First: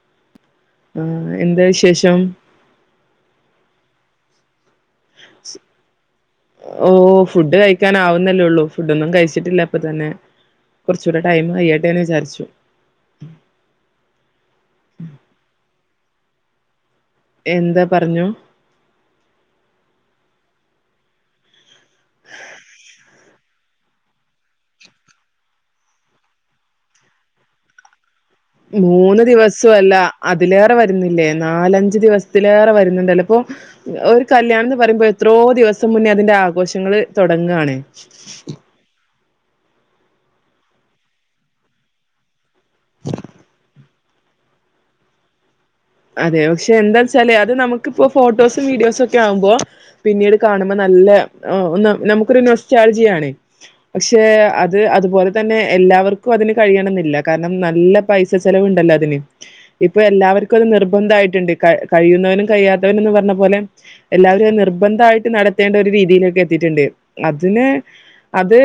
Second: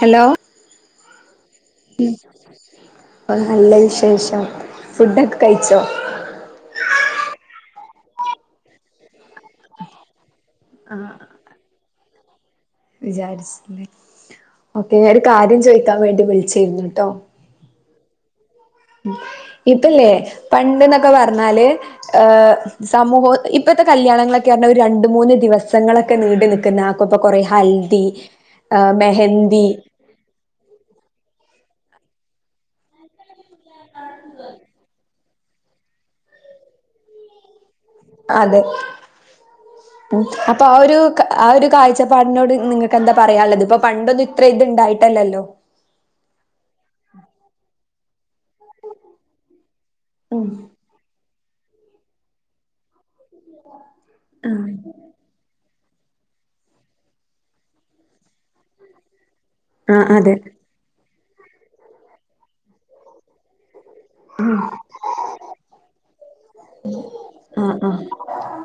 Hello ആ എന്താ വിശേഷം? അ നല്ല വിശേഷം ഫുഡൊക്കെ കഴിച്ചോ? ഓ ഫുഡ് കഴിക്കൻ ആവുന്നല്ലേള്ളൂ ഫുഡൊന്നും കഴിച്ചിട്ടില്ല പ്പൊ തന്നെ. കുറച്ചുകൂടെ ടൈം കയ്യട്ടേന്ന് വിചാരിച്ചു. വിചാരിച്ചേ ഓക്കേ ഞാൻ ഒരു കാര്യം ചോദിക്കാൻ വേണ്ടി വിളിചേരുന്നുട്ടോ. എന്താ പറഞ്ഞോ. ഇപ്പല്ലേ പണ്ട് എന്നൊക്കെ പറഞ്ഞാല് ഏഹ് സമൂഹ ഇപ്പഴത്തെ കല്യാണങ്ങളൊക്കെ പറഞ്ഞ ഒരു രണ്ട് മൂന്ന് ദിവസങ്ങളൊക്കെ നീണ്ട് നിൽക്കുന്ന ആക്ക ഇപ്പൊ കൊറെ ഹൽദി. ആഹ് മൂന്ന് മെഹന്തി ദിവസും അല്ല. അതിലേറെ വരുന്നില്ലേ നാലഞ്ച ദിവസത്തിലേറെ വരുന്നുണ്ട്ല്ലപ്പോ ഒരു കല്യാണം എന്ന് പറയുമ്പോ. എത്രോ ദിവസം മുന്നേ അതിന്റെ ആഘോഷങ്ങൾ തുടങ്ങാണ്. അതെ ഉ അപ്പൊ ആ ഒരു ആ ഒരു കാഴ്ചപ്പാടിനോട് നിങ്ങൾക്ക് എന്താ പറയാള്ളത് ഇപ്പൊ പണ്ടൊന്നും ഇത്ര ഇത്ണ്ടായിട്ടല്ലല്ലോ. അതെ പക്ഷെ എന്താ വെച്ചാല് അത് നമുക്കിപ്പോ ഫോട്ടോസും വീഡിയോസൊക്കെ ആവുമ്പോ പിന്നീട് ഉം കാണുമ്പോ നല്ല നമുക്കൊരു നൊസ്റ്റാൾജിയ ആണ് പക്ഷെ ആഹ് അത് അതുപോലെ. തന്നെ എല്ലാവർക്കും അതിന് കഴിയണന്നില്ല കാരണം നല്ല പൈസ ചെലവുണ്ടല്ലോ അതിന്. ഇപ്പൊ ആഹ് അതെ എല്ലാവർക്കും അത് നിർബന്ധയിട്ടുണ്ട് കഴിയുന്നവനും കഴിയാത്തവനന്ന് പറഞ്ഞ പോലെ. എല്ലാവരും നിർബന്ധ ആയിട്ട് നടത്തേണ്ട ഒരു രീതിയിലൊക്കെ എത്തിയിട്ടുണ്ട് അതിന്. ആഹ് ആഹ് അത്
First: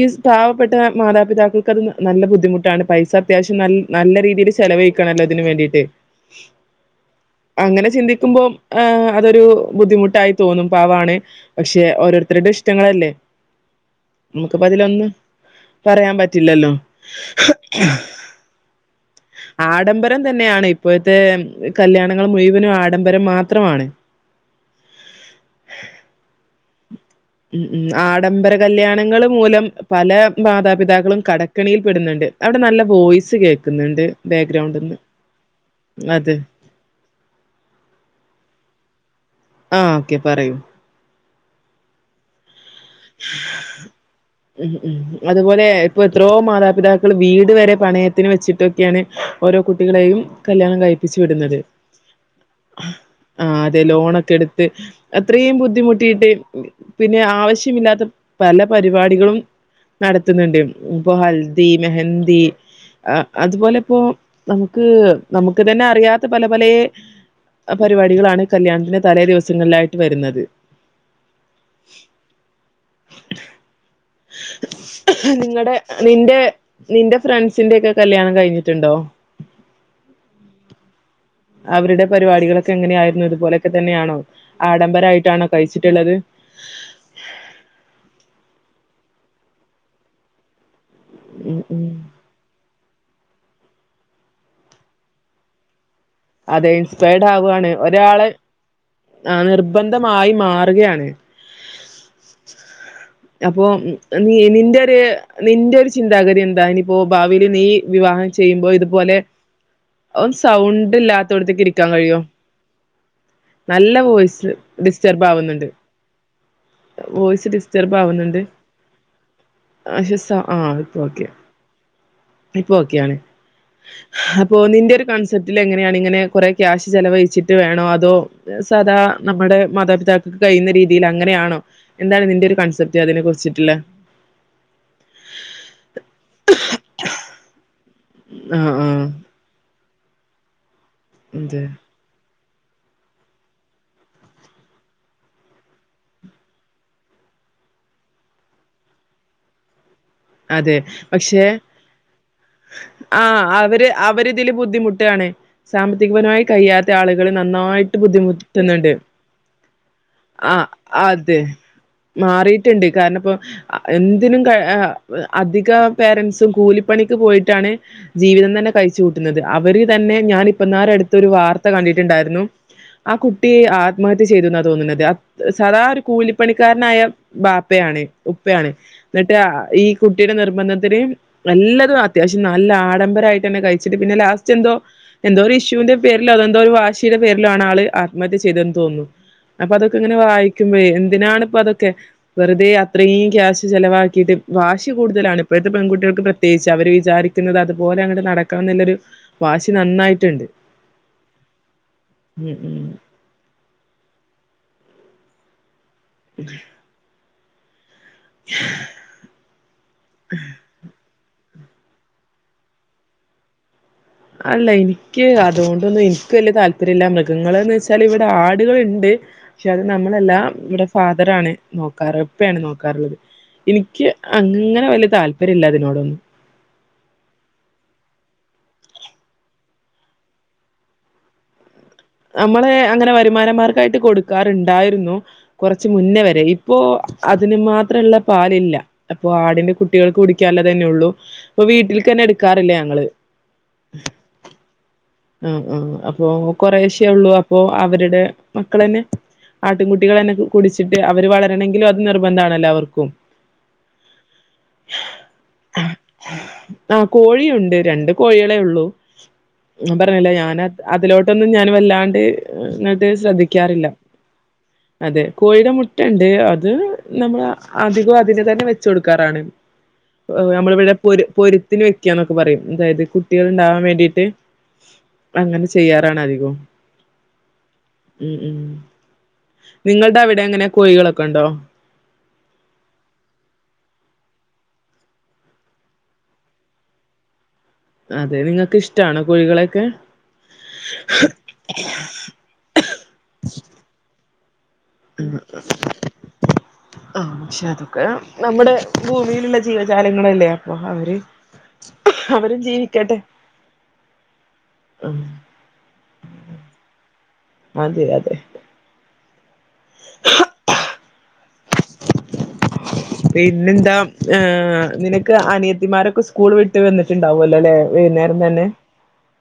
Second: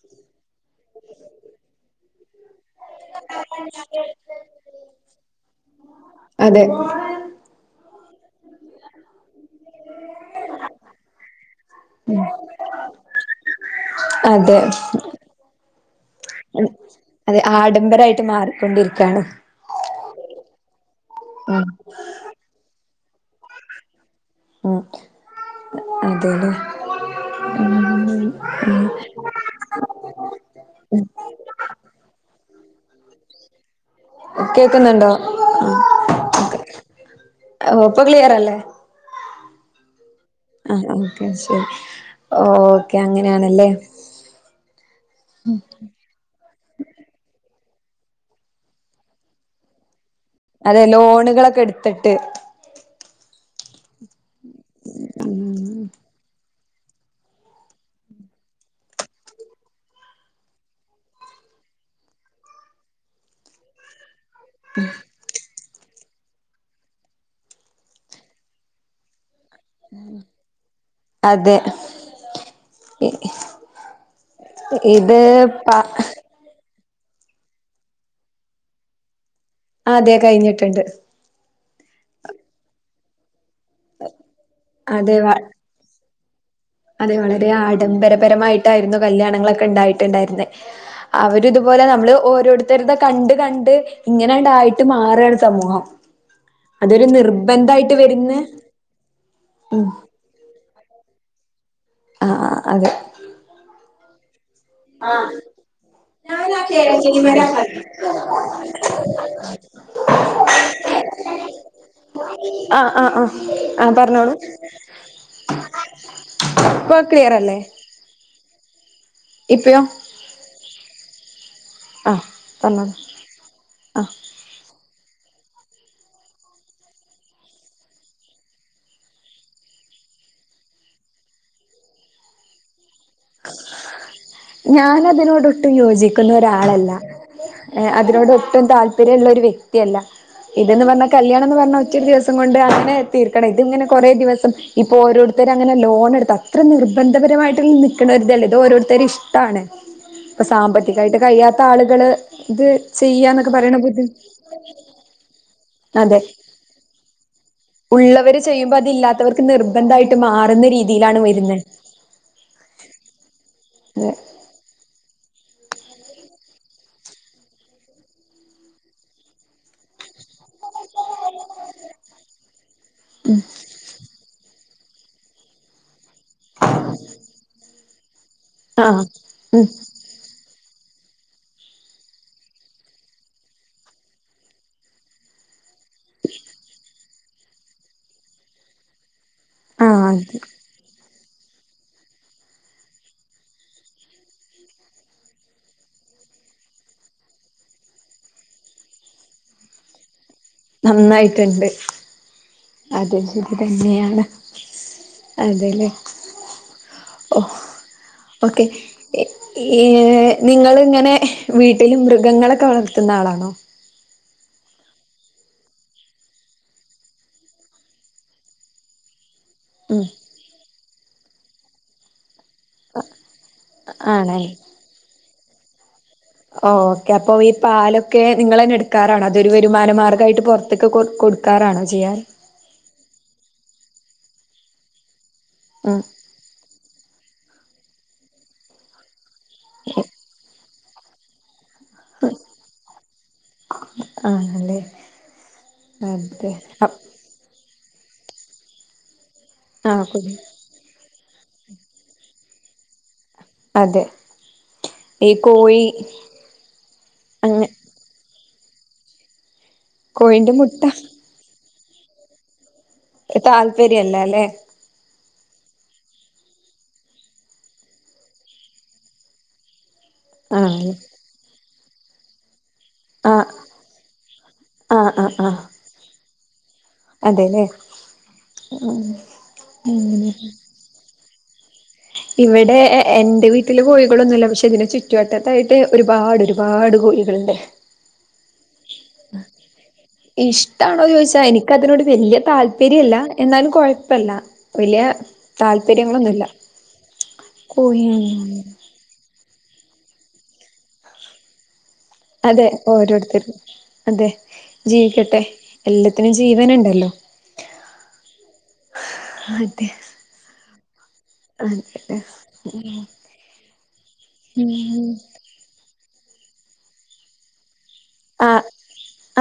ഈ പാവപ്പെട്ട മാതാപിതാക്കൾക്ക് അത് നല്ല ബുദ്ധിമുട്ടാണ്. പൈസ അത്യാവശ്യം നൽ നല്ല രീതില് ചെലവയ്ക്കണല്ലോ ഇതിന് വേണ്ടീട്ട് അതെ അങ്ങനെ ചിന്തിക്ക്മ്പോ അതൊരു ബുദ്ധിമുട്ടായി തോന്നും പാവാണ് പക്ഷെ ഓരോര്ത്തര്ടെ ഇഷ്ട്ടങ്ങളല്ലേ [inaudible] നമ്മക്ക്പ്പതിലൊന്ന് പറയാൻ പറ്റില്ലല്ലോ അതെ ആഡംബരായിട്ട് മാറിക്കൊണ്ടിരിക്കാണ് ആഡംബരം തന്നെയാണ് ഇപ്പൊഴ്ത്തെ ഉം കല്യാണങ്ങള് മുഴുവനും ആഡംബരം മാത്രമാണ് ആ അതെല്ലോ ഉം ആഡംബര ഉം കല്യാണങ്ങൾ മൂലം പല മാതാപിതാക്കളും കടക്കളീൽ പെട്ന്ന്ണ്ട് അവടെ നല്ല വോയിസ് കേക്ക്ന്ന്ണ്ട് കേക്ക്ന്ന്ണ്ടോ? അതെ ഇപ്പോ ക്ലിയറല്ലേ? ആ ഓക്കെ പറയൂ. ആ ഓക്കെ ശരി. ഓക്കെ അങ്ങനാണല്ലേ. ഉം ഉം അത്പോലെ ഇപ്പൊ എത്രയോ മാതാപിതാക്കള് വീട് വരെ പണയത്തിന് വെച്ചിട്ടൊക്കെണ്, ഓരോ കുട്ടികളെയും കല്യാണം അതെ കഴ്പ്പിച്ച് വിട്ന്നത്. ലോണുകളൊക്കെ എടുത്തിട്ട് ആഹ് അതെ ലോണൊക്കെ എട്ത്ത്. അത്രേം ബുദ്ധിമുട്ടീട്ട് പിന്നെ ആവശ്യമില്ലാത്ത പല പരിപാടികളും നടത്ത്ന്ന്ണ്ട്, ഇപ്പൊ ഹൽദി മെഹന്തി അത്പോലെ ഇപ്പൊ നമുക്ക് നമുക്ക് തന്നെ അറിയാത്ത പല പലേ പരിപാടികളാണ് കല്യാണത്തിന്റെ തലേ ദിവസ സങ്ങളിലായിട്ട് വര്ന്നത്. അതെ. ഇത് പാ ന്റെ നിന്റെ ഫ്രണ്ട്സിന്റെക്കെ കല്യാണം കഴിഞ്ഞ്ട്ട്ണ്ടോ? അതെ കയ്ഞ്ഞട്ട്ണ്ട്. അവര്ടെ പരിപാടികളൊക്കെ എങ്ങനെ ആയിരുന്നു. ഇത് പോലെക്കെ തന്നെയാണോ, അതെ വ ആഡംബരായിട്ടാണോ കഴ്ച്ച്ട്ട്ള്ളത്? അതെ വളരെ ആഡംബരപരമായിട്ടായിര്ന്നു കല്യാണങ്ങളക്കെ ഇണ്ടായിട്ട്ണ്ടായിര്ന്നെ. അവര് ഉം ഇത്പോലെ ഉം നമ്മള് ഓരോര്ത്തര്ടെ കണ്ട് കണ്ട് ഇങ്ങനെണ്ടായിട്ട് മാറാണ് സമൂഹം. അതെ അതൊരു ഇൻസ്പയർഡ് ആവാണ്. നിർബന്ധായിട്ട് ഒരാള് വരുന്ന് ആ നിർബന്ധമായും മാറ് കയാണ്. ആഹ് ആ അതെ. അപ്പൊ നീ നിന്റെ ഒര് നിന്റെ ഒര് ചിന്താഗതി ആഹ് എന്താ ഇനിയിപ്പോ ഭാവില് നീ വിവാഹം ചെയ്യ്മ്പോ ഇത്പോലെ ഒന്ന് സൗണ്ട് ഇല്ലാത്തോട്ത്ത്ക്ക് ഇരിക്കാൻ കഴിയോ? ആഹ് ആഹ് ആഹ് നല്ല പറഞ്ഞോളൂ. വോയിസ് ഡിസ്റ്റർബ് ആവ്ന്ന്ണ്ട്. ഇപ്പോ ക്ലിയറല്ലേ? ഡിസ്റ്റർബാവുന്ന്ണ്ട്. ഇപ്പഴോ? [unintelligible] ആ ഇപ്പ ഓക്കെ, ആഹ് ഇപ്പ പറഞ്ഞോളൂ. ഓക്കെയാണ്. അപ്പൊ നിന്റെ ഒര് കൺസെപ്പ്റ്റിൽ എങ്ങനെയാണ്, ഇങ്ങനെ കൊറെ ക്യാഷ് ചെലവഴിച്ചിട്ട് വേണോ അതോ സാധാ നമ്മടെ മാതാപിതാക്കക്ക് കയ്യ്ന്ന രീതിയില് അങ്ങനെയാണോ, എന്താണ് നിന്റെ ഒര് കൺസെപ് റ്റ് അതിനെ കുറിച്ചിട്ട്ള്ള. ഞാന് അതിനോട് ഒട്ടും യോജിക്കുന്ന ഒരാളല്ലാ. ഏഹ് അതിനോട് ഒട്ടും ആഹ് ആഹ് താല്പര്യള്ള ഒര് വ്യക്തിയല്ല. ഇതന്ന് പറഞ്ഞ കല്യാണംന്ന് അതെ പറഞ്ഞ ഒറ്റ ഒരു ദിവസ കൊണ്ട് അങ്ങനെ തീർക്കണം. ഇത് ഇങ്ങനെ കൊറെ ദിവസം ഇപ്പൊ ഓരോര്ത്തര അങ്ങനെ ലോണ് ഇട്ത്ത ഇത്ര നിർബന്ധപരമായിട്ട് നിക്ക്ണോരുതല്ലേ ഇത് ഓരോര്ത്തര ഇഷ്ട്ടാണ്. ഇപ്പൊ അതെ സാമ്പത്തികായിട്ട് പക്ഷെ കയ്യാത്ത ആള്കള് ഇത് ആഹ് ചെയ്യാന്നക്കെ പറയ്ണ് അവര് ബുദ്ധി അവരിതില് ബുദ്ധിമുട്ടാണ് അതെ സാമ്പത്തികപരമായി കയ്യാ ത്ത ആള്കള് നന്നായിട്ട് ഉള്ളവര് ചെയ്യുമ്പോ ബുദ്ധിമുട്ട്ന്ന്ണ്ട്. അതില്ലാത്തവർക്ക് നിർബന്ധായിട്ട് ആഹ് മാറുന്ന രീതിയിലാണ് അത് വരുന്നെ. മാറിട്ട്ണ്ട്. കാരണം ഇപ്പ എന്തിനും ക അ അധിക പേരൻസും കൂലിപ്പണിക്ക് പോയിട്ടാണ് ജീവിതം തന്നെ കഴിച്ച് കൂട്ടുന്നത്. അവര് തന്നെ ഞാന് ഇപ്പന്നാരെ അടുത്ത് ഒരു വാർത്ത കണ്ടിട്ടുണ്ടായിരുന്നു ആ കുട്ടി ആത്മ ഹത്യ ചെയ്തുന്നാ തോന്നുന്നത്. സാദാ ഒരു കൂലിപ്പണിക്കാരനായ ബാപ്പയാണ്. ഉപ്പയാണ് ആഹ് ന്നട്ട് ഉം ഈ കുട്ടിയുടെ നിർബന്ധത്തിന് നല്ലതും അത്യാവശ്യം നല്ല ആഡംബരായിട്ടന്നെ കഴിച്ചിട്ട് പിന്നെ ലാസ്റ്റ് എന്തോ എന്തോരു ഇഷ്യുവിന്റെ പേരിലോ അതെന്തോ ഒരു വാശിയുടെ പേരിലോ ആണ് ആള് ആത്മഹത്യ ചെയ്തെന്ന് തോന്നുന്നു അപ്പ ആഹ് അതൊക്കെങ്ങനെ അത് വായി ക്കുമ്പളെ എന്തിനാണ് ഇപ്പ അതൊക്കെ വെറുതെ അത്രീം ക്യാശ് ചെലവാക്കിട്ട് വാശി കൂടുതലാണ് ഇപ്പഴത്തെ പെൺകുട്ടിയാൾക്ക് പ്രത്യേകിച്ച് അവർ വിചാരിക്കുന്നത് അതുപോലെ അങ്ങട്ട് നടക്കണംന്നില്ലൊരു വാശി നന്നായിട്ട്ണ്ട് നന്നായിട്ടുണ്ട് ഉം അതെ ഹും തന്നെയാണ് അതെ ലെ [unintelligible] ഓ ഓക്കെ ഏ നിങ്ങള് ഇങ്ങനെ വീട്ടിലും മൃഗങ്ങളൊക്കെ വളർത്തുന്ന ആളാണോ അല്ലേ ഇൻക്ക് അതുകൊണ്ടൊന്നും ഇൻക്ക് വലിയ താല്പര്യം ഇല്ല മൃഗങ്ങള് ന്ന് വെച്ചാൽ ഇവിടെ ആടുകളുണ്ട് പക്ഷേ അത് ഉം നമ്മളെല്ലാം ഇവിടെ ഫാദറാണ് ആണ് നോക്കാറ് ഇപ്പേണ് നോക്ക ക്ക [unintelligible] ഇനിക്ക് ആണേ അങ്ങനെ വല്യ താല്പര്യം ഇല്ല ഇതിനോടൊന്നും ഓ ഓക്കെ അപ്പോ ഈ പാലൊക്കെ നിങ്ങൾ തന്നെ എടുക്കാറാണോ അതൊരു വരുമാന മാർഗായിട്ട് പൊർത്ത്ക്ക്‌ കൊ കൊടു ക്കാറാണോ ചെയ്യാറ് നമ്മള് അങ്ങനെ വരുമാനമാർക്കായിട്ട് കൊടുക്കാറുണ്ടായിരുന്നു കൊറച്ച് ഉം മുന്നേ വരെ ഇ ഇപ്പോ അതിന് മാത്രം ള്ള പാലില്ല അപ്പോ ആടിന്റെ കുട്ടികൾക്ക് കുടിക്കാൻ ഇല്ലതന്നെ ഒള്ളൂ ഇപ്പോ വീട്ടിൽക്കന്നെ എടുക്കാറില്ല ഞങ്ങൾ ആഹ് ആണല്ലേ ആഹ് ആഹ് അപ്പോ അതെ കൊറെശെ ഒള്ളു അപ്പോ അവരുടെ മക്കളന്നെ ആ കുടി ആട്ടിൻകുട്ടികളന്നെ കുടിച്ചിട്ട് അവര് വളരണങ്കിലും അത് നിർബന്ധമാണല്ലോ അവർക്കും അതെ ഈ കോഴി ആഹ് അങ്ങ കോഴിയുണ്ട് രണ്ട് കോഴികളെ ഉള്ളൂ ഞാൻ പറഞ്ഞില്ലേ കോഴിന്റെ ഞാൻ മുട്ട അതിലോട്ടൊന്നും ഞാൻ വല്ലാണ്ട് ന്നട്ട് ശ്രദ്ധിക്കാറില്ല താല്പര്യല്ല അല്ലേ അതെ കോഴിയുടെ മുട്ടണ്ട് അത് നമ്മൾ അധികം അതിനെ തന്നെ വെച്ച് കൊടുക്കാറാണ് [unintelligible] നമ്മള് ഇവിടെ ആണല്ലേ പൊര് പൊരുത്തിന് വെക്ക്യന്നൊക്കെ പറയും അതായത് ആ കുട്ടികൾ ഉണ്ടാവാൻ വേണ്ടിയിട്ട് ആ ആ ആ അങ്ങനെ ചെയ്യാറാണ് അധികം അതെല്ലേ ഉ ഉ നിങ്ങൾടെ അങ്ങനെ അവിടെ എങ്ങനെ കോഴികളൊക്കെ ഉണ്ടോ ഇവിടെ എ എന്റെ വീട്ടില് കോഴികളൊന്നുമല്ല പക്ഷേ ഇതിന്റെ ചുറ്റുവട്ടത്തായിട്ട് ഒരുപാട് ഒരുപാട് കോഴികളുണ്ട് അതെ നിങ്ങൾക്ക് ഇഷ്ടാണോ കോഴികളെയൊക്കെ ഇഷ്ടാണോ ചോദിച്ചാ എനിക്കതിനോട് വല്യ താല് പ്പര്യം ഇല്ല എന്നാലും കൊഴപ്പമില്ല വലിയ താല്പര്യങ്ങളൊന്നുല്ല ആഹ്പക്ഷേ കോഴി അതൊക്കെ നമ്മുടെ ഭൂമിയിലുള്ള ജീവജാലങ്ങളല്ലേ അപ്പോ അവര് അവരും അതെ ജീവിക്കട്ടെ ഓരോരുത്തരും അതെ ആഹ് ജീവിക്കട്ടെ എല്ലത്തിനും ജീവനുണ്ടല്ലോ അതെ അതെ അതെ [unintelligible] അതെ അതെ പിന്നെന്താ ഏ ഉം നിനക്ക് അനിയത്തിമാരൊക്കെ സ് സ്കൂൾ വിട്ട് വന്നിട്ടണ്ടാവോലല്ലോ വൈന്നാരം തന്നെ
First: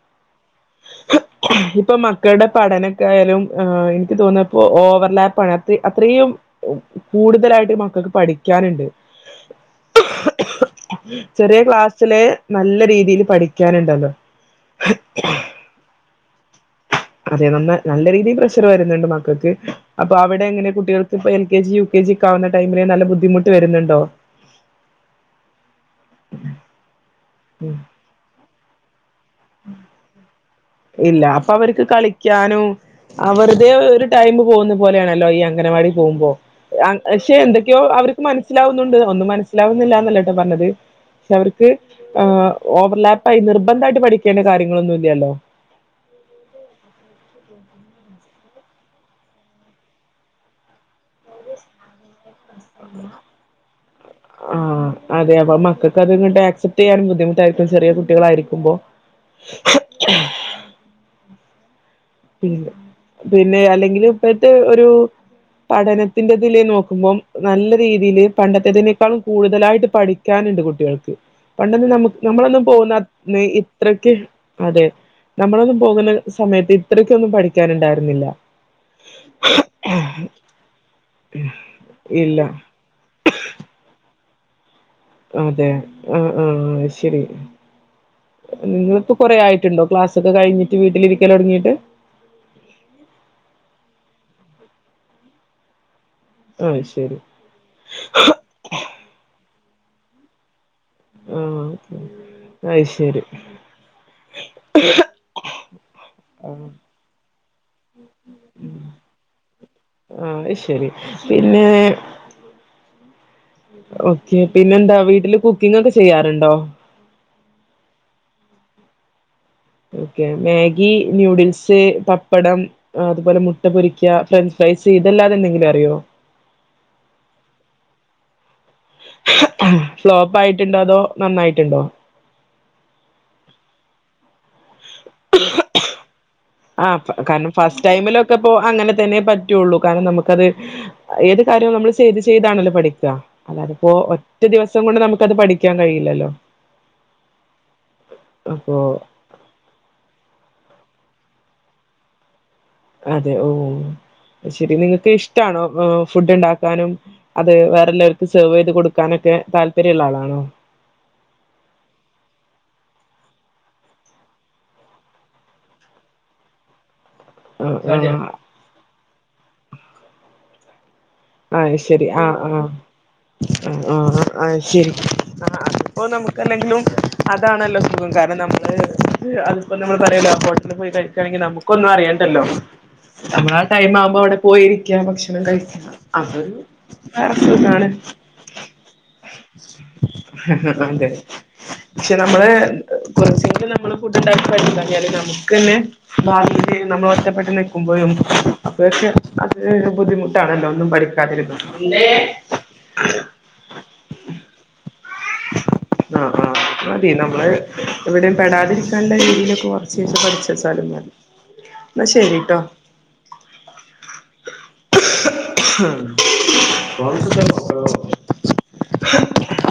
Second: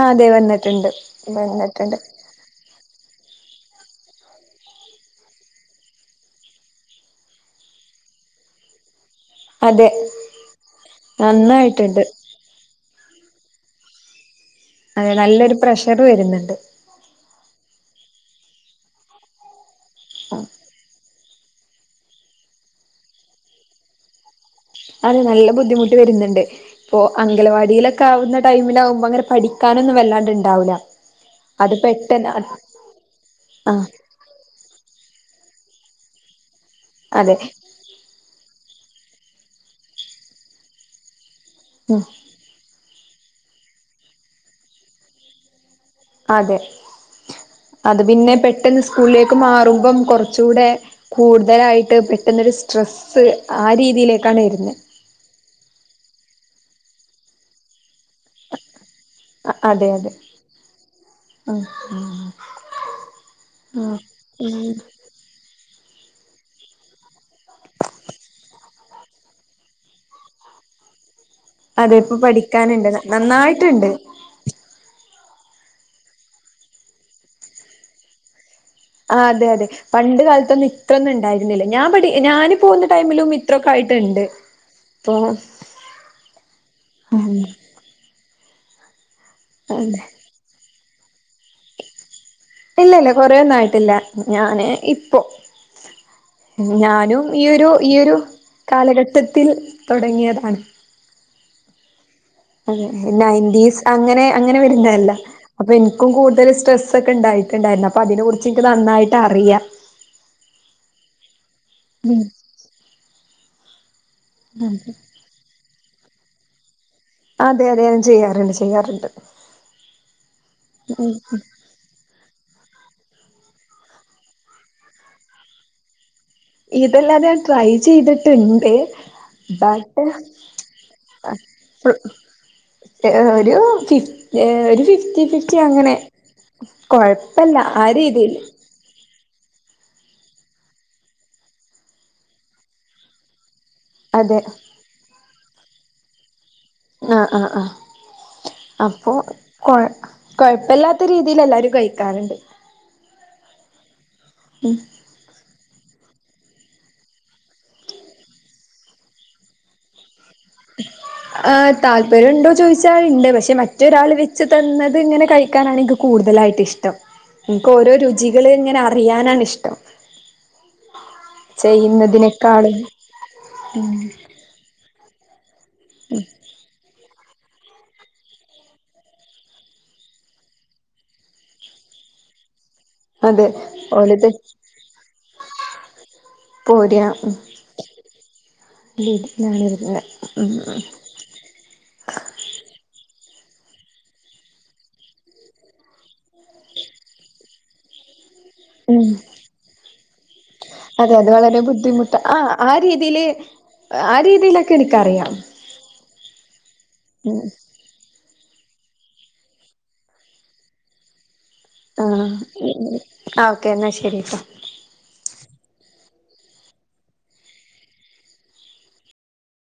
ആഹ് അതെ വന്നിട്ടുണ്ട് വന്നിട്ടുണ്ട് ഇപ്പം മ മക്കളുടെ പഠനക്കായാലും ് എനിക്ക് തോന്നിയപ്പോ ഓവർലാപ്പാണ് അ അത്രയും കൂടുതലായിട്ട് മക്കൾക്ക് പഠിക്കാനുണ്ട് അതെ ചെറിയ നന്നായിട്ടുണ്ട് ക്ലാസ്സിലെ നല്ല രീതിൽ പഠിക്കാനുണ്ടല്ലോ അതെ നല്ലൊരു പ്രഷർ വരുന്നുണ്ട് അതെ നമ്മ നല്ല രീതിയിൽ പ്രഷർ വരുന്നുണ്ട് മക്കൾക്ക് അപ്പൊ അവിടെ എങ്ങനെ കുട്ടികൾക്ക് ഇപ്പൊ L K G U K G ആവുന്ന ടൈമില് നല്ല ബുദ്ധിമുട്ട് വരുന്നുണ്ടോ അതെ നല്ല ബുദ്ധിമുട്ട് വരുന്നുണ്ട് ഇപ്പൊ അംഗലവാടിയിലൊക്കെ ആവുന്ന ടൈമിലാകുമ്പോ അങ്ങനെ പഠിക്കാനൊന്നും വല്ലാണ്ട്ണ്ടാവില്ല ഇല്ല അപ്പൊ അവർക്ക് കളിക്കാനും വറതെ ആഹ് ഒരു ടൈം പോകുന്ന പോലെയണല്ലോ ഈ അംഗനവാടി പോകുമ്പോ പക്ഷെ അതെ എന്തൊക്ക ക്ക്യോ അവർക്ക് മനസ്സിലാവുന്നുണ്ട് ഒന്നും മനസ്സിലാവുന്നില്ല എന്നല്ലാട്ടോ പറഞ്ഞത് പക്ഷെ അവർക്ക് ഉം ആഹ് ഓവർലാപ്പായി നിർബന്ധയിട്ട് പഠിക്കേണ്ട കാര്യങ്ങളൊന്നും ഇല്ലല്ലോ അതെ അത് പിന്നെ പെട്ടെന്ന് സ്കൂളിലേക്ക് മാറുമ്പം കുറച്ചുടെ കൂടുതലായിട്ട് പെട്ടുന്നരു സ്ട്രെസ്സ് ആ രീതിയിലേക്കാണ് ആ വരുന്നത് അതെ അപ്പോ മക്കക്കത് ഇങ്ങ് ആക്സെ്റ്റ് ചെയ്യാന ബുദ്ധിമുട്ടായിരിക്കും ചെറീയ കു ട്ടികളായിരിക്കുമ്പോ അതെ അതെ [unintelligible] പിന്നെ പിന്നെ ആഹ് അല്ലെങ്കിൽ ഇപ്പഴത്തെ ഒരു പഠനത്തിന്റതിൽ നോക്കുമ്പോം നല്ല രീതിൽ പണ്ടത്തെതിനേക്കാളും കൂടുതലായിട്ട് പഠിക്ക ാനണ്ട് കുട്ടികൾക്ക് പണ്ടെന്ന് അതെ നമ്മ ഇപ്പൊ നമ്മളൊന്നും പഠിക്കാനുണ്ട് പോവുന്നന്ന് നന്നായിട്ടുണ്ട് ഇത്രക്ക് അതെ നമ്മളൊന്നും പോകുന്ന സമയത്ത് ഇത്രക്കൊന്നും പഠിക്കാനുണ്ടായിരുന്നില്ല ആഹ് അതെ അതെ പണ്ട് കാലത്തൊന്നും ഇത്രൊന്നും ഉണ്ടായിരുന്നില്ല ഞാൻ പഠ ഇല്ല ഞാന് പോകുന്ന ടൈമിലും ഇത്രൊക്കൊയിട്ടുണ്ട് അതെ ആഹ് ആഹ് ആഹ് ശരി ഉം നിങ്ങക്ക് കൊറ ആയിട്ടുണ്ടോ അതെ ക്ലാസ് ക്കെ കഴിഞ്ഞട്ട് വീട്ടിലിരിക്കൻ തുടങ്ങിട്ട് ഇല്ല ഇല്ല കൊറേ ഒന്നും ആയിട്ടില്ല ഞാന് ഇപ്പോൊ ആ ശരി ഞാനും ഈയരു ഒരു ഈയൊഒരു കാലഘട്ടത്തിൽ തുടങ്ങിയതാണ് ആഹ് അതെ നയൻന്റീസ് അങ്ങനെ അങ്ങനെ വരുന്നല്ല അപ്പൊ എനിക്കും കൂടുതൽ സ്ട്രെസ്സ് ഒക്കെ ഉണ്ടായിട്ടുണ്ടായിരുന്നു അപ്പൊ അതിനെ കുറിച്ച് എനിക്ക് നന്നായിട്ട് അറിയാ ആഹ് അയ്ശരി പിന്നെ ഉം ഓക്കെ പിന്നെന്താ വീട്ടില് കുക്കിങ് ഒക്കെ ചെയ്യാറുണ്ടോ അതെ അതെ ഞാൻ ചെയ്യാറുണ്ട് ചെയ്യാറുണ്ട് ഓക്കെ മാഗി ഉം ഉം ന്യൂഡിൽസ് പപ്പടം അതുപോലെ മുട്ട പൊരിക്ക ഫ്രഞ്ച് ഫ്രൈസ് ഇതെല്ലാതെ എന്തെങ്കിലും അറിയോ ഇതെല്ലാതെ ഞാൻ ട്രൈ ചെയ്തിട്ടുണ്ട് ബട്ട് ഫ്ലോപ്പ് ആയിട്ടുണ്ടോ അതോ നന്നായിട്ടുണ്ടോ? ആഹ് ഒരു ഫിഫ് ഒരു ഫിഫ്റ്റി ഫിഫ്റ്റി അങ്ങനെ ആഹ് കാരണം കൊഴപ്പല്ല ഫസ്റ്റ് ആ ടൈമിലൊക്കെ രീതിയില് പോ അങ്ങനെ തന്നെ പ പറ്റുള്ളൂ കാരണം നമുക്കത് ഏത് കാര്യവും നമ്മൾ ചെയ്ത് ചെയ്താണല്ലോ പഠിക്കുക അല്ലാതിപ്പോ അതെ ഒറ്റ ദിവസം കൊണ്ട് നമുക്ക്ത് പഠിക്കാൻ കഴിയില്ലല്ലോ ആഹ് ആഹ് ആഹ് അപ്പോ അപ്പോൾ കൊ കുഴപ്പല്ലാത്ത രീതിയിൽ എല്ലാരും കഴിക്കാറുണ്ട് അതെ ഓഹ് ശെരി നിങ്ങക്ക് ഇഷ്ടമാണോ അപ്പൊ ഫുഡ് ഉണ്ടാക്കാനും അത് വേറെല്ലാവർക്ക് സെർവ് ചെയ്ത് കൊടുക്കാനൊക്കെ താല്പര്യള്ള ആളാണോ? [unintelligible] താല്പര്യം ഉണ്ടോ ചോദിച്ചാഇണ്ട് പക്ഷെ മറ്റൊരാള് വെച്ച് തന്നത് ഇങ്ങനെ കഴിക്കാനാണ് എനിക്ക് കൂടുതലായിട്ട് ഇഷ്ടം. ട്ടം ആ ഇന്ക്ക് ഓരോ ആ രുചികള് ഇങ്ങനെ അറിയാനാണിഷ്ടം. അയ് ശരി ആഹ്, ആഹ്, ആ, ആ ആ ശരി ആ അപ്പോൾ നമുക്കല്ലെങ്കിലും അതാണല്ലോ സുഖം കാരണം നമ്മള്. അതിപ്പോ നമ്മള് പറയല്ലോ ഹോട്ടൽ പോയി കഴിക്കാണെങ്കി നമുക്കൊന്നും അറിയണ്ടല്ലോ. അതെ നമ്മളാ ടൈം ആവുമ്പോ ഓലത് അവിടെ പോയിരിക്ക ഭക്ഷണം കഴിക്ക. അതൊരു പോരാ വേറന്നാണ്. വീട്ടിലാണ് ഇരുന്നെ ഉം [unintelligible] പക്ഷെ നമ്മള് കുറച്ചെങ്കിലും നമ്മള് ഫുഡ്‌ ഇണ്ടാക്കി കഴിച്ചാല് നമുക്ക് തന്നെ. ഭാവിയില് നമ്മളൊറ്റപ്പെട്ട് നിക്കുമ്പോഴും. ഉം അപ്പഴക്കെ അത് ഒരു ബുദ്ധിമുട്ടാണല്ലോ ഒന്നും പഠി അത് അതെ വളരെ ബുദ്ധിമുട്ട. ആ, ആ രീതില് ആ രീതിലൊക്കെ എനിക്കറിയാം. ആഹ്, ആഹ് മതി നമ്മൾ. ഉം എവിടെയും പെടാതിരിക്കാനുള്ള രീതിയിലൊക്കെ കൊർചേച്ച പഠിചെച്ചാലും മതി. എന്നാ ആഹ് ശരിട്ടോ ആ ഓക്കെ എന്നാ ശരിപ്പ. [unintelligible]